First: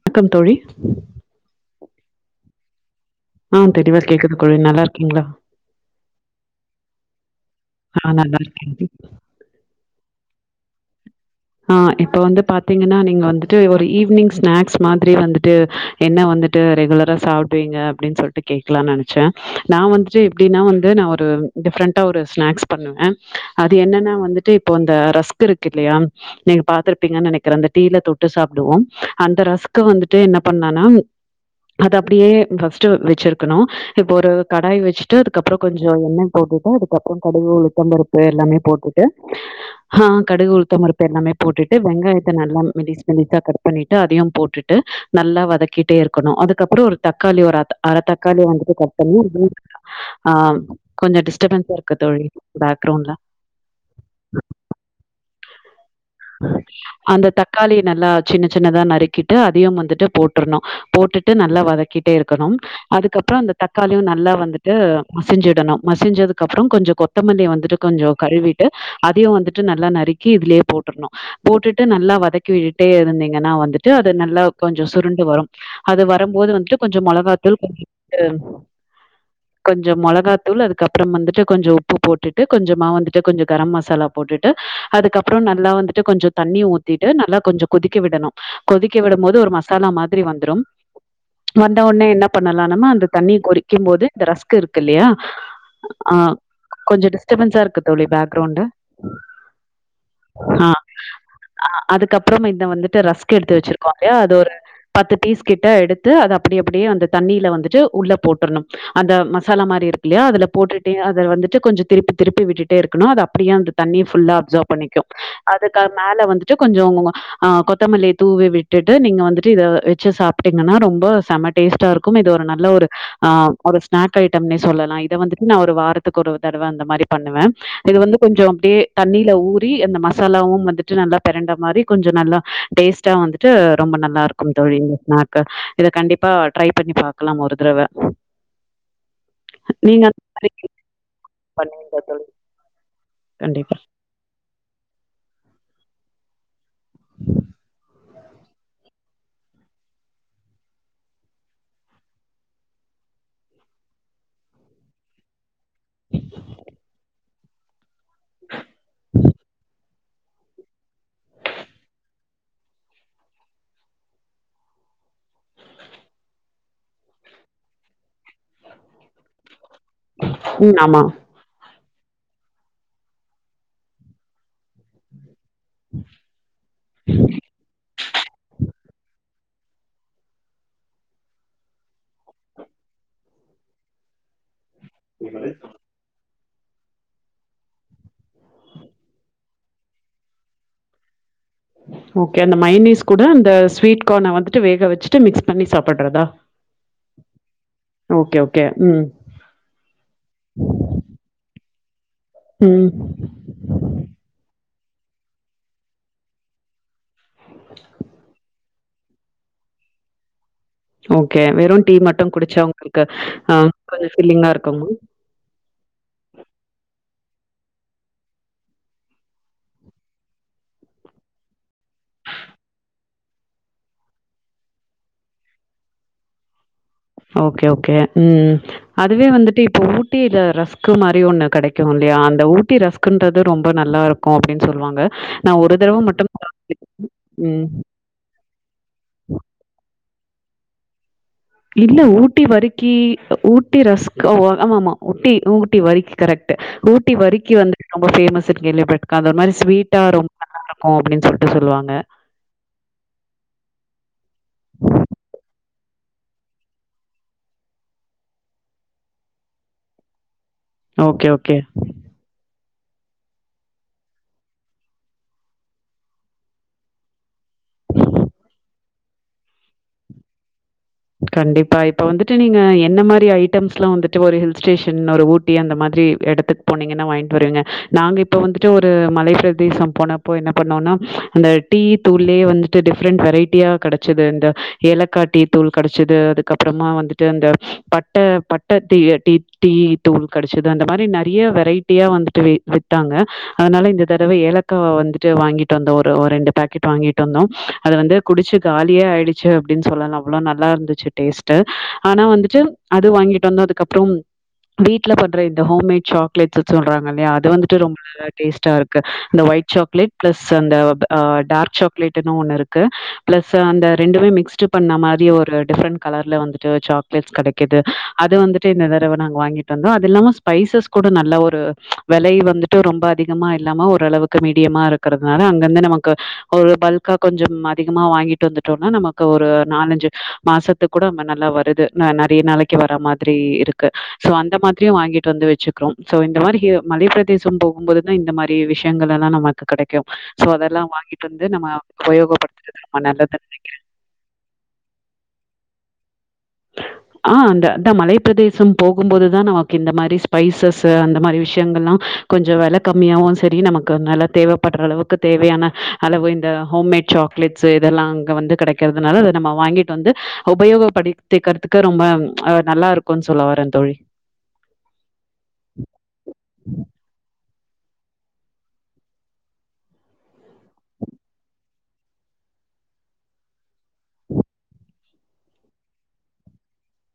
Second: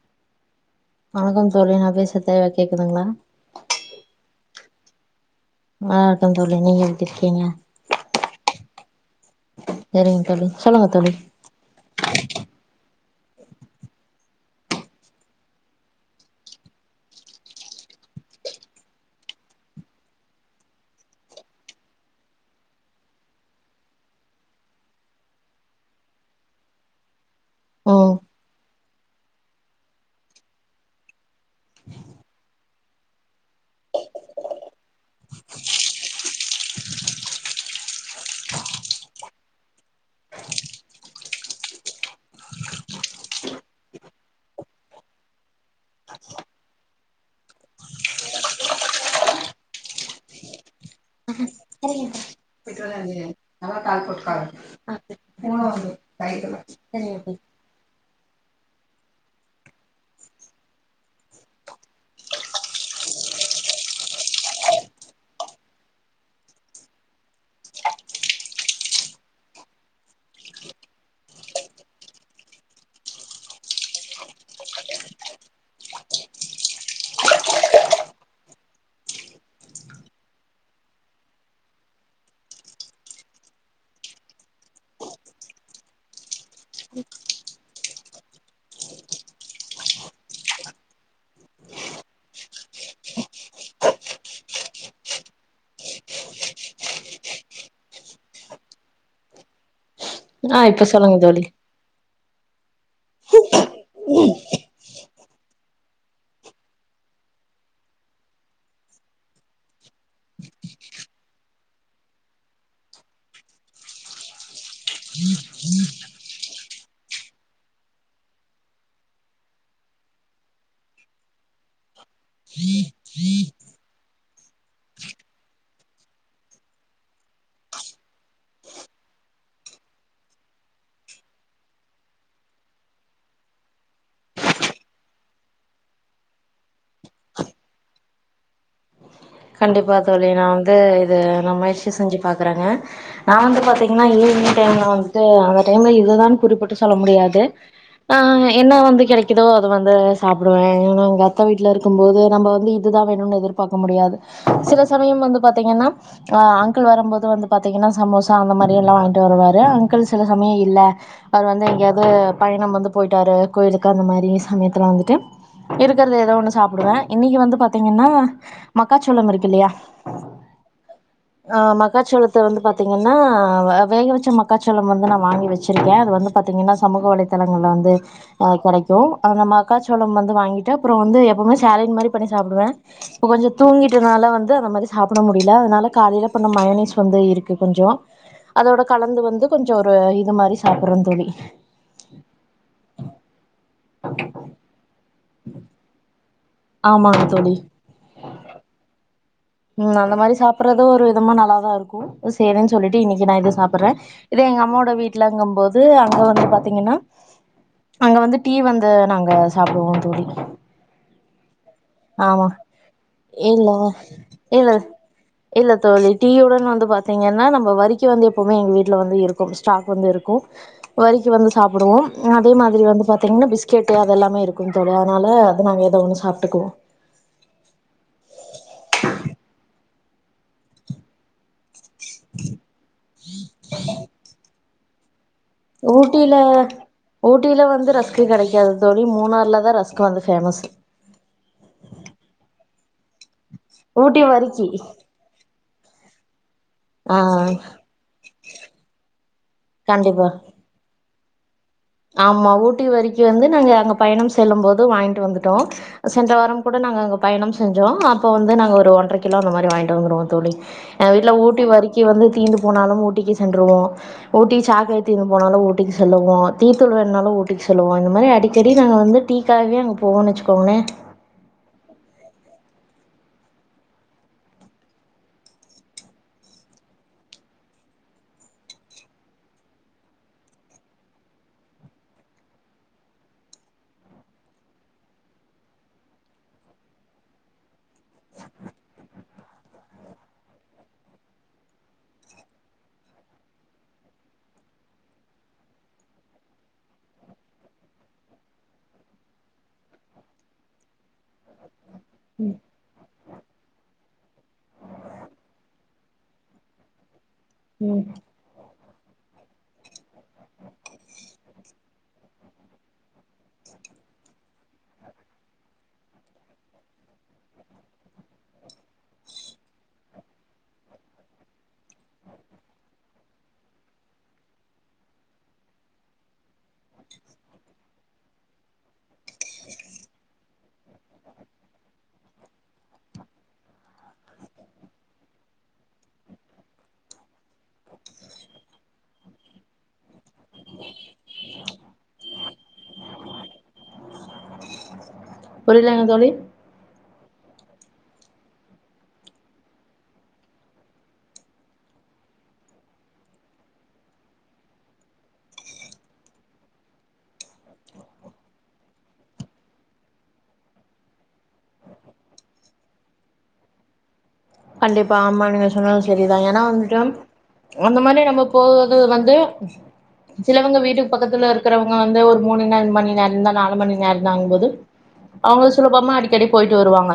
வணக்கம் தோழி வணக்கம் தோழி நா பேச தேவ கேக்குதுங்ளா ஆ தெளிவா கேக்குது தோழி நல்லா இருக்கீங்ளா நல்லா இருக்கோ தோழி நீங்க எப்டி இருக்கீங்க [inaudible] செரிங்க தோழி சொல்லுங்க தோழி ஆ இப்ப வந்து பாத்து பாத்தீங்கனா நீங்க வந்துட்டு ஒரு ஈவி்னிங் ஸ்நாக்ஸ் மாதிரி வந்துட்டு என்ன வந்துட்டு ரெகுலராக சாப்டுவீங்க அப்டின்னு சொலிட்டு கேட்கலானு நெனச்சே நா வந்துட்டு எப்டின்னா வந்து நா ஒரு டிப்ரெண்ட்டா ஒரு ஸ்நாக்ஸ் பண்ணுவே அது என்னன்னா வந்துட்டு இப்போ அந்த ரஸ்க் இருக்கு இல்லயா நீங்க பாத்துருப்பீங்கன்னு நெனைக் கிறா டீய்ல ம் தொட்டு சாப்டுவோ அந்த ரஸ்கு வந்துட்டு என்ன பண்ணானா அத அப்டியே பஸ்டு வச்சிருக்கணு இப்ப ஒரு கடாய் வச்சுட்டு அதுக்கப்றோ கொஞ்சோ எண்ண போட்டுட்டு அதுக்கப்றோ கடுகு உளுத்தம்பருப்பு எல்லாமே போட்டுட்டு ஆ கடுகு உளுத்தம்பருப்பு எல்லாமே போட்டுட்டு வெங்காயத்த நல்லா மெலிஸ் மெலிசா கட் பண்ணிட்டு அதயும் போட்டுட்டு நல்லா வதக்கிட்டே இருக்கணு அதுக்கப்றோ ஒரு தக்காளி ஒரு அர தக்காளி வந்துட்டு கட் பண்ணி ஆ கொஞ்சோ டிஸ்டபன்ஸ்ஸா இருக்கு தோழி பேக்ரவுன்ல அந்த தக்காளிய நல்லா சின்ன சின்னதா நறுக்கிட்டு அதயும் வந்துட்டு போட்டுரணு போட்டுட்டு நல்லா வதக்கிட்டே இருக்கணும் அதுக்கப்றோ அந்த தக்காளியு நல்லா வந்துட்டு மசிஞ்சுடணு மசிஞ்சதுக்கப்றோ கொஞ்ச கொத்தமல்லிய வந்துட்டு கொஞ்சோ கழுவிட்டு அதயு வந்துட்டு நல்லா நறுக்கி இதுலயே போட் போட்டுட்டு நல்லா வதக்கி விட்டுடே இருந்தீங்கனா வந்துட்டு அது நல்லா கொஞ்சோ சுருண்டு வரு அது வரும்போது வந்துட்டு கொஞ்சோ மொளகாத்தூள் கொஞ்சோ மொளகாத்தூள் அதுக்கப்றோம் வந்துட்டு கொஞ்சோ உப்பு போட்டுட்டு கொஞ்சமா வந்துட்டு கொஞ்சோ கரம் மசாலா போட்டுட்டு அதுக்கப்றோ நா வந்துட்டு கொஞ்சோ தண்ணிய ஊத்தீட்டு நல்லா கொஞ்சோ கொதிக்க விடனு கொதிக்க விடம்போது ஒரு மசாலா மாதிரி வந்துரும் வந்த ஒடனே என்னா பண்ணலா நம்ம அந்த தண்ணி கொதிக்கும் போது இந்த ரஸ்க் இருக்கு இல்லையா அ கொஞ்ச டிஸ்டபன்ஸ்ஸா இருக்கு தோழி பேக்ரவுண்டு ஆ இப்ப சொல்லுங்க தோழி அதுக்கப்புறம் இத வந்துட்டு ரஸ்க் எடுத்து வச்சிருக்கோ இல்லயா அது ஒரு பத்து பீஸ் கிட்ட எடுத்து அத அப்டி அப்டியே அந்த தண்ணியில வந்துட்டு உள்ள போட்ரணு அந்த மசாலா மாதிரி இருக்குல்லையா அதுல போட்டுட்டே அத வந்துட்டு கொஞ்சோ திருப்பி திருப்பி விட்டுட்டே இருக்கணு அது அப்டியே அந்த தண்ணி ஃபுல்லா அப்சர்வ் பண்ணிக்கு அதுக்கு மேல வந்துட்டு கொஞ்சோ ஆ கொத்தமல்லிய தூவி விட்டுட்டு நீங்க வந்துட்டு இத வச்சு சாப்ட்டீங்கன்னா ரொம்ப செம டேஸ்ட்டா இருக்கு இது ஒரு நல்ல ஒரு ஆ ஒரு ஸ்நாக் ஐட்டம்னே சொல்லலா இத வந்துட்டு நா ஒரு வாரத்துக்கு ஒரு தடவ அந்த மாதிரி பண்ணுவே இது வந்து கொஞ்சோ அப்டியே தண்ணீல ஊறி அந்த மசாலாம் வந்துட்டு நல்லா பெரண்ட மாரி கொஞ்சோ நல்லா டேஸ்ட்டா வந்துட்டு ரொம்ப நல்லா இருக்கும் தோழி இந்த ஸ்நாக்கு இத கண்டிப்பா ட்ரை பண்ணி பாக்கலா ஒரு தடவ கண்டிப்பா நீங்க அந்த தோழி நா மாரி வந்து இது நா முயற்சி பண்ணுவீங்களா செஞ்சு தோழி? பாக்குறேங்க நா வந்து கண்டிப்பா. பாத்தீங்கனா ஈவினிங் டைம்ல வந்து து அந்த டைம்ல இதுதான் குறிப்பிட்டு சொல்ல முடியாது ஆ என்னா வந்து கிடைக்கு இதோ அது வந்து சாப்டுவே ஏன்னா அங்க அத்த வீட்ல இருக்கும்போது நம்ம வந்து இது தா வேணும்னு எதிர்பாக்க முடியாது சில சமயம் வந்தப் பாத்தீங்கனா அங்கிள் வரும்போது வந்து பாத்தீங்கனா சமோசா அந்த மாதிரி எல்லா வாங்கிட்டு வருவாரு அங்கிள் சில சமய இல்ல அவர் வந்து எங்கேயாவது பயணம் வந்து போயிட்டாரு கோயிலுக்கு அந்த மாதிரி சமயத்துல வந்துட்டு இருக்கறத ஏதோ ஒன்னு சாப்டுவே இன்னைக்கு வந்து பாத்தீங்கனா மக்காச்சோளம் இருக்கு இல்லையா ம் ஆமா. ஆ ஆமா மக்காச்சோளத்த வந்து பாத்தீங்கன்னா வேக வெச்ச மக்காச்சோளம் வந்து நா வாங்கி வெச் வெச்சுருக்க அது வந்து பாத்தீங்கன்னா சமூக வலைதளங்கள்ல வந்து ஆ கெடைக்கு ஆ நம் அக்காச்சோளமா வந்து வாங்கிட்டு அப்புறோ வந்து எப்பமே சேலடு மாரி பண்ணி சாப்புடுவ இப்ப கொஞ்சோ தூங்கிட்டனால வந்து அந்த மாரிஸ் சாப்புட முடில அதனால காலைல இப்ப இந்த மயோனீஸ் வந்து இருக்கு கொஞ்சோ அதோட கலந்து வந்து கொஞ்சோ ஒரு இது மாரி சாப்புர்றந் தோழி ஓகே அந்த மய்னீஸ் கூட அந்த ஸ்வீட் கோன வந்துட்டு வேக வெச்சுட்டு மிக்ஸ் பண்ணி சாப்புடுறத் தா ஆமாங்க தோழி ஓகே ஓகே ம் ம் அந்த மாரி சாப்புர்றது ஒரு விதமா நல்லாதா இருக்கு சேரின் ம். சொல்லிட்டு இன்னிக்கு நா இத சாப்புர்ற இதே எங்க அம்மோடு ந்த வீட்லங்கும் போது அங்க வந்து பாத்தீங்கன்னா அங்க வந்து டீ வந் அத நாங்க சாப்புடுவோ தோழி ஓகே வெரூன் ஆமா இல்ல கொஞ்சம் ஃபில்லிங்கா இல்ல இருக்குமா? இல்ல தோழி டீயுடன் வந்து பாத்தீங்கன்னா நம் வ வரிக்கு வந்து எப்பமே எங்க வீட்ல வந்து இருக்கும் ஸ்டாக் வந்து இருக்கு வரிக்கு வந்து சாப்புடுவோ அதே மாதிரி வந்து பாத்தீங்கன்னா பிஸ்கெட்டு அது எல்லாமே இருக்கும் தோழி அதனால அது நாங்க எதோ ஒன்னு சாப்ட்டுக்குவோ ஓகே ஓகே ம் அதுவே வந்துட்டு இப்ப ஊட்டில ரஸ்க்கு மாரி ஒண்ணு கெடைக் தோழி அந்த ஊட்டி ரஸ்குன்றது ரொம்ப நல்லா இருக்கு அப்டின் சொல்வாங்க ஊட்டில ஊட்டில ம். வந்து ரஸ்க்கு கெடைக்காது தோழி மூணார்லதா ரஸ்க்கு வந்து ஃபேமஸ் இல்ல ஊட்டி வறுக்கி ஊட்டி ரஸ்க்கு ஓ ஆமாமா ஊட்டி ஊ ஊட்டி வறுக்கி கரெக் டு ஊட்டி ஆ வறுக்கி வந்து ரொம்போ ஃபேமஸ்ஸு [unintelligible] அது ஒரு மாரி ஸ்வீட்டா கண்டிப்பா ரொம்பா நல்லா இருக்கு அப்டின் சொல் சொல்லிட்டு ன்டு சொல்லுவாங் ஆமா ஊட்டி வரிக்கு வந்து நாங்க அங்க பயணம் செல்லும் போது வாங்கிட்டு வந்துட்டோ சென்ற வாரம் கூட நாங்க அங்க பயணம் செஞ்சோ அப்போ வந்து நாங்க ஒரு ஒன்ற கிலோ அந்த மாரி வாங்கிட்டு வந்துருவோ தோழி எங்க ஓகே வீட்ல ஓகே. ஊட்டி வரிக்கி வந்து தீந்து போனாலு ஊட்டிக்கு சென்றுவோ ஊட்டி சாக்லேட் தீந்து போனாலு ஊட்டிக்கு செல்லவோ தீத்தூள் வேணாலு ஊட்டி சொல்லுவோ இந்த மாரி அடிக்கடி நாங்கள் வந்து டீக்காவே அங்கே போவோனு வச்சிக்கோங்லே கண்டிப்பா இப்ப வந்துட்டு நீங்க என்ன மாரி ஐட்டம்ஸ் எல்லா வந்துட்டு ஒரு ஹில் ஸ்டேஷன் ஒரு ஊட்டி அந்த மாதிரி இடத்துக்கு போனீங்கன்னா வாங்ட்டு வருவீங்க நாங்க இப்ப வந்துட்டு ஒரு மலைப்ப பிரதேசம் போனப்போ என்ன பண்ணோன்னா அந்த டீ தூள்லே வந்துட்டு டிஃப்ரெண்ட் வெரைட்டியா கெடச்சிது இந்த ஏலக்கா டீ தூள் கடச்சது அதுக்கப்புறமா வந்துட்டு அந்த பட்ட பட்ட தியே டீ டீ தூள் கெடச்சது அந்த மாரி நெறைய வெரைட்டியா வந்துட்டு வி வித்தாங்க அதனால இந்த தரவ ஏலக்கா வந்துட்டு வாங்கிட்டு வந்தோ ஒரு ஒரு ரெண்டு பேக்கெட் வாங்கிட்டு வந்தோம் அது வந்து குடிச்சி காலியே ஆயிடுச்சி அப்பிடின்னு சொல்லலா அவ்ளோ நல்லா இருந்துச்சி டேஸ்ட் ஆனா வந்துட்டு அது வாங்கிட்டு வந்தோ அதுக்கப்புறம் வீட்டுல படுற இந்த ஹோம்மேட் சாக்லேட்ஸ் சொல்றாங்க இல்லயா இது வந்துட்டு ரொம்ப ம் நல்ல டேஸ்டா இருக் க்க அந்த ஒயிட் சாக்லேட் பிளஸ் அந்த அ டார்க் சாக்லேட்னு ஒண்ணு இருக்கு பிளஸ் அந்த ரெண்டுமே மிக்ஸ்ட் பண்ண மா ரியே ஒரு டிஃரண்ட கலர்ல வந்து சாக்லேட்ஸ் கெடைக்குது அது வந்துட்டு இந்த தரவ நா வாங்கிட்டு வந்தோ அது இல்லாம ஸ்பைசஸ் கூட நல்ல ஒரு விலை வந்துட்டு ரொம்ப அதிகமா இல்லாம ஒருரளவுக்கு மீடியமா இருக்கிறதுனால அங்கிருந்து நமக்கு ஒரு பல்க்கா கொஞ்சம் அதிகமா வாங்கிட்டு வந்துட்டோன்னா நமக்கு ஒரு நாலஞ்சி மாசத்து கூட நம்ம நல்லா வருது ந நெறைய நாளைக்கு வர மாதிரி இருக்கு சோ அந்த மாதிரியு வாங்கிட்டு வந்து வச்சுக்கிறோ சோ இந்த மாரி ஹி மலைப் பிரதேச போகும்போதுதா இந்த மாரி விஷயங்கள் எல்லா நமக்கு கிடைக்கு சோ அதெல்லா வாங்கிட்டு வந்து நம்ம உபயோகப்படுத்துறது நம்ம நல்லது நெனைக்கிறே புரியலங்க தோழி ஹ ஆ அந்த த மலைப்ப பிரதேசம் போகும்போதுதா நமக்கு இந்த மாரி ஸ்பைசஸ்ஸு அந்த மாரி விஷயங்கள்லா கொஞ்சோ வில கம்மியாகவு சரி நமக்கு நல்லா தேவைப்படுற அளவுக்கு தேவையான அளவு இந்த ஹோம்மேட் சாக்லேட்ஸ்ஸு இதெல்லா அங்க வந்து கெடைக்கிறதுனால அத நம்ம வாங்கிட்டு வந்து உபயோகப்படி திக்கிறதுக்கு ரொம்பஹ நல்லா இருக்குன்னு சொல்லவரே தோழி கண்டிப்பா ஆமா நீங்க சொன்னது சரிதா ஏன்னா வந்துட்டு அந்த மாரி நம்ம போறது வந்து சிலவங்க வீட்டுக்கு பக்கத்துல இருக்கிறவங்க வந்து ஒரு மூணு நே மணி நேரோந்தா நாலு மணி நேரோ தாங்குபோது அவங்க சுலபமா அடிக்கடி போயிட்டு வருவாங்க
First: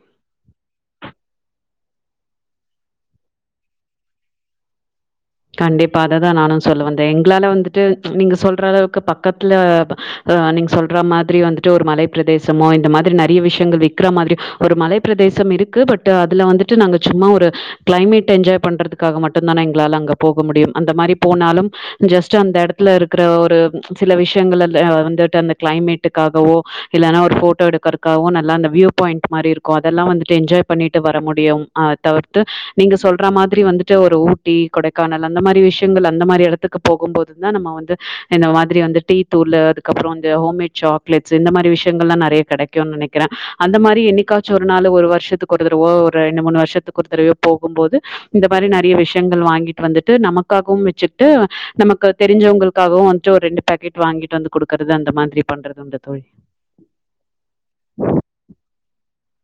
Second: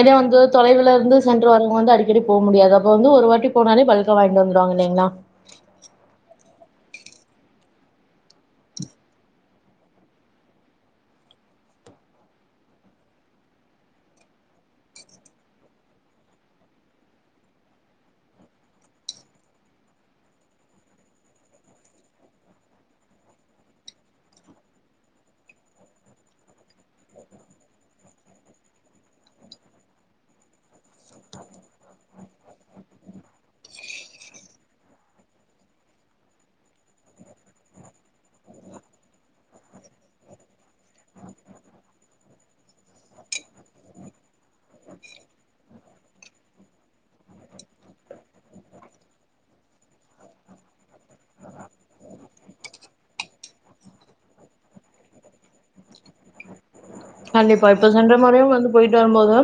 இதே வந்து தொலைவுல இருந்து சென் று வரும் போது வந்து அடிக்கடி போ முடியாது அப்ப வந்து ஒரு வாட்டி போனாலே ப்ல்க வாங்கிட்டு வந்துருவாங்க இல்லைங்களா கண்டிப்பா அததா நானு சொல்ல வந்தே எங்களால வந்துட்டு நீங்க சொல்ற அளவுக்கு பக்கத் ட்ல்ல ஆ நீங்க சொல்ற மாதிரி வந்துட்டு ஒரு மலைப்ப பிரதேசமோ இந்த மாதிரி நெறைய விஷயங்கள் விக்கற மாதிரி ஒரு மலைப்ப பிரதேசம் இருக்கு பட் அதுல வந்துட்டு நாங்க சும்மா ஒரு கிளைமேட் என்ஜாய் பண்றதுக்காக மட்டு தான எங்களால அங்க போக முடியு அந்த மாரி போனாலும் ஜஸ்ட் அந்த இடத்துல இருக்கிற ஒரு சில விஷயங்கள வந்துட்டு அந்த கிளைமேட்டுக்காகவோ இல்லைனா ஒரு போட்டோ எடுக்கறக்காகோ நல்லா அந்த வியூ பாயிண்ட் மாரி இருக்கு அதெல்லா வந்துட்டு என்ஜாய் பண்ணிட்டு வர முடியும் தவிர்த்து நீங்க சொல் ட்டற மாரி வந்துட்டு ஒரு ஊட்டி கொடை கானல் அந்த மாரி விஷயங்கள் அந்த மாரி இடத்துக்கு போகும் போதுதா நம்ம வந்து இந்த மாதிரி வந்துடு டீ தூள் அதுக்கப்புறம் வந்து ஹோம்மேட் சாக்லேட்ஸ் இந்த மாதிரி விஷயங்கள்லா நெறைய கெடைக்குனு நெனைக்கிறே அந்த மாரி எண்ணிக்காச்சு ஒரு நாள் ஒரு வருஷத்துக்கு ஒரு தரவோ ஒரு ரண்டு மூணு வருஷத்துக்கு ஒரு தரவியோ போகு போது இந்த மாரி நெறைய விஷயங்கள் வாங்கி ட்டு வந்துட்டு நமக்காகவும் வச்சுட்டு நமக்கு தெரிஞ்சவங்களுக்காகவு வந்துட்டு ஒரு ரெண்டு பேக்கெட் வாங்கிட்டு வந்து குடுக்கறது அந்த மாதிரி பண்றது இந்த தோழி கண்டிப்பா இப்ப சென்ற முறையும் வந்து போயிட்டு வரும்போது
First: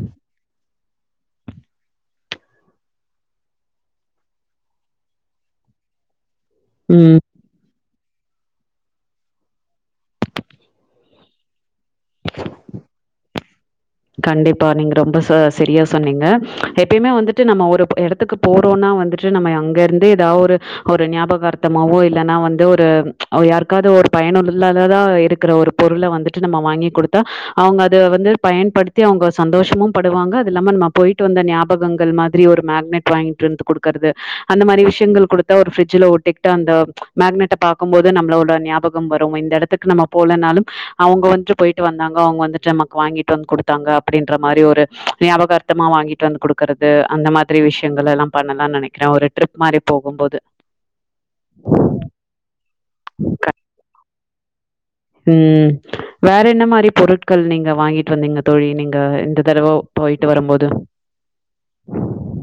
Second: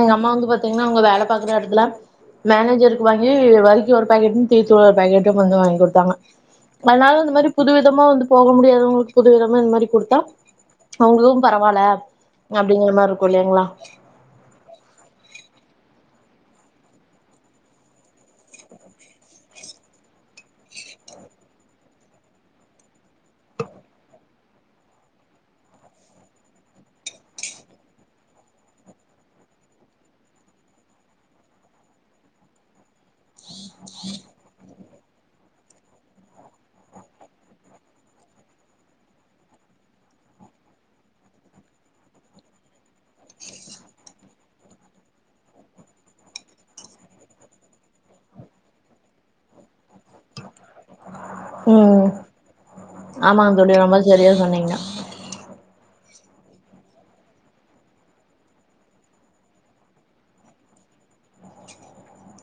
எங்க அம்மா வந்து பாத்தீங்கன்னா அவங்க வேல பாக்குற இடத்துல மேனேஜருக்கு வாங்கி வரிக்கு ஒரு பாக்கெட்டும் தீ தூள் ஒரு பாக்கெட்டும் வந்து வாங்கி குடுத்தாங்க ம். அனால இந்த மாரி புது வி த்தமா வந்து போக முடியாதவங்களுக்கு புதுவிதமா இந்த மாரி குடுத்தா அவுங்களு பரவால்ல அப்பிடிங்கிற மாரிக்கு இல்லைங்களா கண்டிப்பா நீங்க ரொம்ப ச சரியா சொன்னீங்க எப்பியுமே வந்துட்டு நம்ம ஒரு போ இடத்துக்கு போறோன்னா வந்துட்டு நம்ம அங்க இருந்து ஏதா ஒரு ஒரு ஞாபகர்த்தமாவோ இல்லன்னா வந்து ஒரு யாருக்காது ஒரு பயனுள்ளாலதா இருக்கிற ஒரு பொருள வந்துட்டு நம்ம வாங்கி குடுத்தா அவங்க அத வந்து பயன்படுத் த்தி அவங்க சந்தோஷமு படுவாங்க அது இல்லாம நம்ம போயிட்டு வந்த ஞாபகங்கள் மாதிரி ஒரு மேக்னெட் வாங்கிட்டு வந்து கொடுக்கறது அந்த மாரி விஷயங்கள் குடுத்தா ஒரு ஃப்ரிட்ஜ்ல ஒட்டிகிட்டு அந்த மேக்னெட்ட பாக்கும் போது நம்மளோட ஞாபகம் வரும் இந்த இடத்துக்கு நம்ம போலனாலு அவுங்க வந்ட்டு போயிட்டு வந்தாங்க அவங்க வந்துட்டு நமக்கு வாங்கிட்டு வந்து குடுத் த்தாங்க அப்பிடின்ற மாரி ஒரு ஞாபகர்த்தமா வாங்கிட்டு வந்து குடுக்கறது அந்த மாதிரி விஷயங்கள் எல்லா பண்ணலாம்னு நெனைக்கிறே ஒரு ட்ரிப் மாரி போகும்போது ம் சேரியா சொன்னீங்க ம் வேற என்ன மாரி பொருட்கள் நீங்க வாங்கிட்டு வந்தீங்க தோழி நீங்க இந்த தரவ போயிட்டு வரும்போது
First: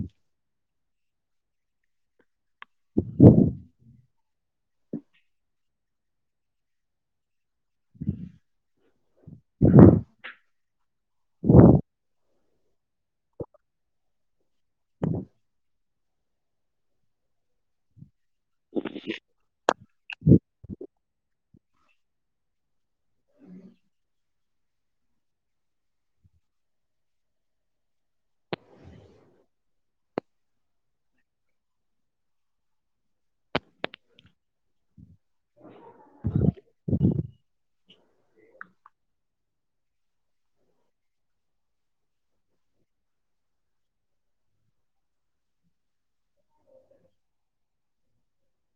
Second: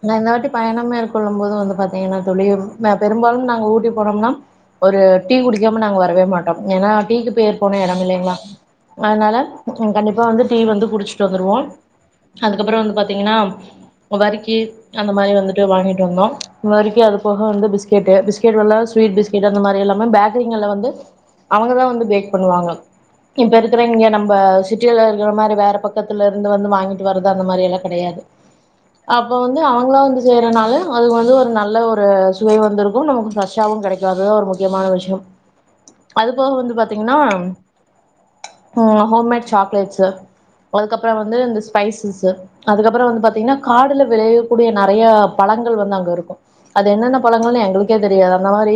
நா இந்த வாட்டி பயணம் மேற்கொள்ளும் போது வந்து பாத்தீங்கன்னா தோழி மெ பெரும்பாலு நாங்க ஊட்டி போனோம்னா ஒரு டீ குடிக்காம நாங்க வரவே மாட்டோ ஏன்னா டீக்கு பேர் போன இடம் இல்லிங்களா அனால கண்டிப்பா வந்து டீ வந்து குடிச் குடுச்சுட்டு வந்துருவோம் அதுக்கப்புறோ வந்து பாத்தீங்கன்னா வறுக்கி அந்த மாரி வந்துட்டு வாங்கிட்டு வந்தோ வறுக்கி அது போக வந்து பிஸ்கெட்டு பிஸ் பிஸ்கெட்டு வெல்லா ஸ்வீட் பிஸ்கெட் அந்த மாரி இல்லாம பேக்கரிங்கள்ல வந்து அவங்கதா வந்து பேக் பண்ணுவாங்க இப்ப இருக்குற இங்க நம்ப சிட்டியில இருக்குற மாரி வேற பக்கத்துல இருந்து வந்து வாங்கிட்டு வறது அந்த மாரி எல்லா கெடையாது அப் அப்போ வந்து அவங்களா வந்து செய்யறனால அதுக்கு வந்து ஒரு நல்ல ஒரு சுவை வந்து இருக்கு நமக்கு ஃப்ரெஷ்ஷாவு கெடைக்கு அதுதா ஒரு முக்கியமான விஷ்யோம் அது போக வந்து பாத்தீங் கன்னா அ ஹோம்மேட் சாக்லேட்ஸ்ஸு அதுக்கப்புறோ வந்து இந்த ஸ்பைசஸ்ஸு அதுக்கப்புறோ வந்து பாத்தீங்கன்னா காடுல விளையக்கூடிய நறையா பழங்கள் வந்து அங்க இருக்கு அது என்னென்ன பழங்கள்ன்னு எங்களு க்கே தெரியாது அந்த மாரி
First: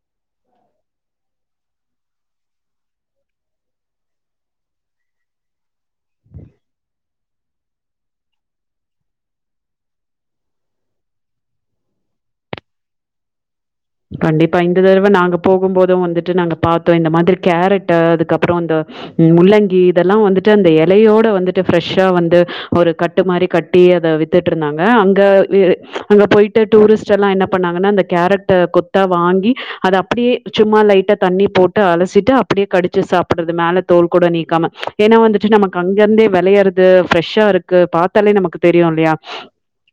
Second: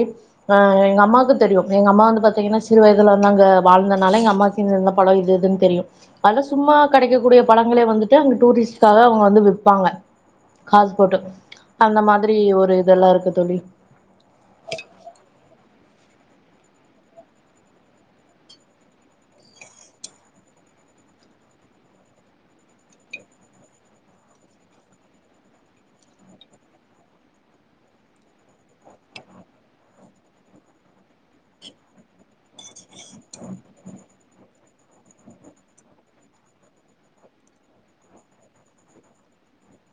ஆ எங்க அம்மாக்கு தெரியு எங்க அம்மா வந்து பாத்தீங்கன்னா சிறு வயிதுல வந்து அங்க வாழ்ந்தனால எங்க அம்மாக்கு இந்த இந்த பழோ இது இதுன் தெரியு அதா சும்மா கெடைக்கூடிய பழங்களே வந்துட்டு அங்க டூரிஸ்ட்காக அவங்க வந்து விப்பாங்க காஸ் போட்டு அந்த மாதிரி ஒரு இதெல்லா இருக்கு தோழி இது வந்துட்டு நாங்க பாத்தோ இந்த மாதிரி கேரட்டு அதுக்கப்புறோ அந்த முள்ளங்கி இதெல்லா வந்துட்டு அந்த எலையோட வந்துட்டு ஃப்ரெஷ்ஷா வந்து ஒரு கட்டு மாரி கட்டி அத வித்துட்டு இருந்தாங்க அங்க அங்க போய்ட்டு டூரிஸ்ட் எல்லா என்ன பண்ணாங்கன்னா அந்த கேரட் ட்ட கொத்தா வாங்கி அத அப்டியே சும்மா லைட்டா தண்ணி போட்டு அலசிட்டு அப்டியே கடுச்சு சாப்புடுறது மேல தோல் கூட நீக்காம ஏன்னா வந்துட்டு நமக்கு அங்க இருந்தே வெளையறது ஃப்ரெஷ்ஷா இருக்கு பாத்தாலே நமக்கு தெரியு இல்லையா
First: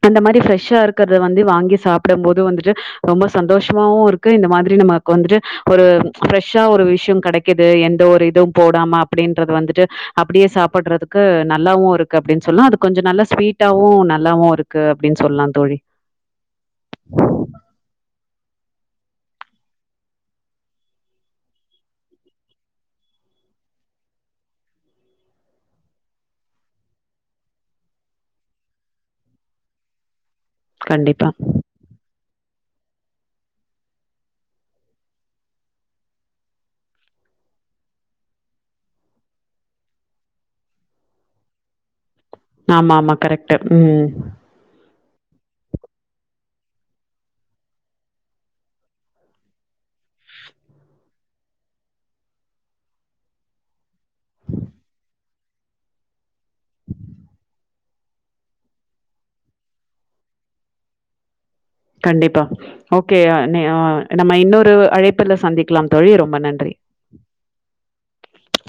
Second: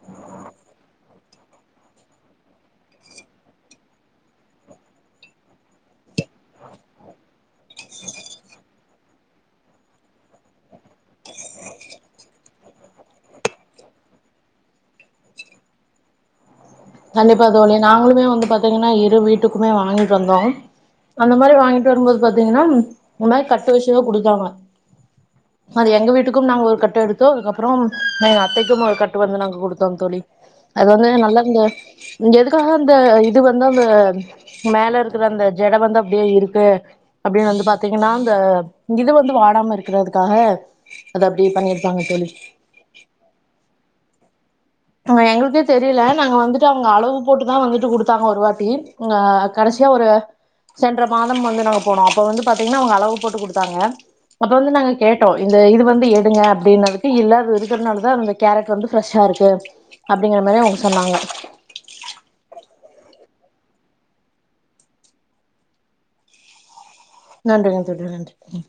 அந்த மாரி ஃப்ரெஷ்ஷா இருக்கறத வந்து வாங்கி சாப்டம் போது வந்துட்டு ரொம்பஸ் சந்தோஷமாவு இருக்கு இந்த மாதிரி நமக்கு வந்துட்டு ஒரு ஃப்ரெஷ்ஷா ஒரு விஷ்யோம் கெடைக்குது எந்த ஒரு இதும் போடாமா அப்டின்றது வந்துட்டு அப்டியே சாப்படுறதுக்கு நல்லாவு இருக்கு அப்டின் சொல்லா அது கொஞ்சோ நல்லா ஸ்வீட்டாவு நல்லாவு இருக்கு அப்டின் சொல்லாம் தோழி கண்டிப்பா தோழி நாங்களுமே வந்து பாத்தீங்கன்னா இரு வீட்டுக்குமே வாங்கிட்டு வந்தோ அந்த மாரி வாங்கிட்டு வரும்போது பாத்தீங்கன்னா இந்த மாரி கட்டு வெச்சுதா குடுத்தாங்க அது எங்க வீட்டுக்கும் நாங்க ஒரு கட்டு எடுத்தோ அதுக்கப்புறோ நா எங்க அத்தைக்கும் ஒரு கட்டு வந்து நாங்க குடுத்தோம் தோழி அது வந்து கண்டிப்பா நல்லா இருந்து இங்க எதுக்காக அந்த இது வந்து அந்த மேல இருக்குற அந்த ஜட வந்து அப்டியே இருக்கு அப்டின்னு வந்து பாத்தீங்கன்னா அந்த இது வந்து வாடாம இருக்குறதுக்காக அத அப்டி பண்ணிருக்காங்க தோழி ஆமா ஆமா கரெக்ட்டு ம் எங்களுக்கே தெரியில நாங்க வந்து டு அவங்க அளவு போட்டுதா வந்துட்டு குடுத்தாங்க ஒரு வாட்டி அ கடசியா ஒரு சென்ற மாதம் வந்து நாங்க போனோ அப்ப வந்து பாத்திங்கன்னா அவங்க அளவு போட்டு குடுத்தாங்க அப்ப வந்து நாங்க கேட்டோ இந்த இது வந்து எடுங்க அப்டினதுக்கு இல்ல அத இருக் இதனாலதா அந்த கேரட் வந்து ஃரெஷ்ஷா இருக்கு அப்டிங்குற மாரி அவங்க சொன்னாங்க கண்டிப்பா ஓகே நே நம்ம இன்னொரு அழைப்புல சந்திக்கலாம் தோழி ரொம்ப நன்றி நன்றி நன்றி தோழி நன்றி ம்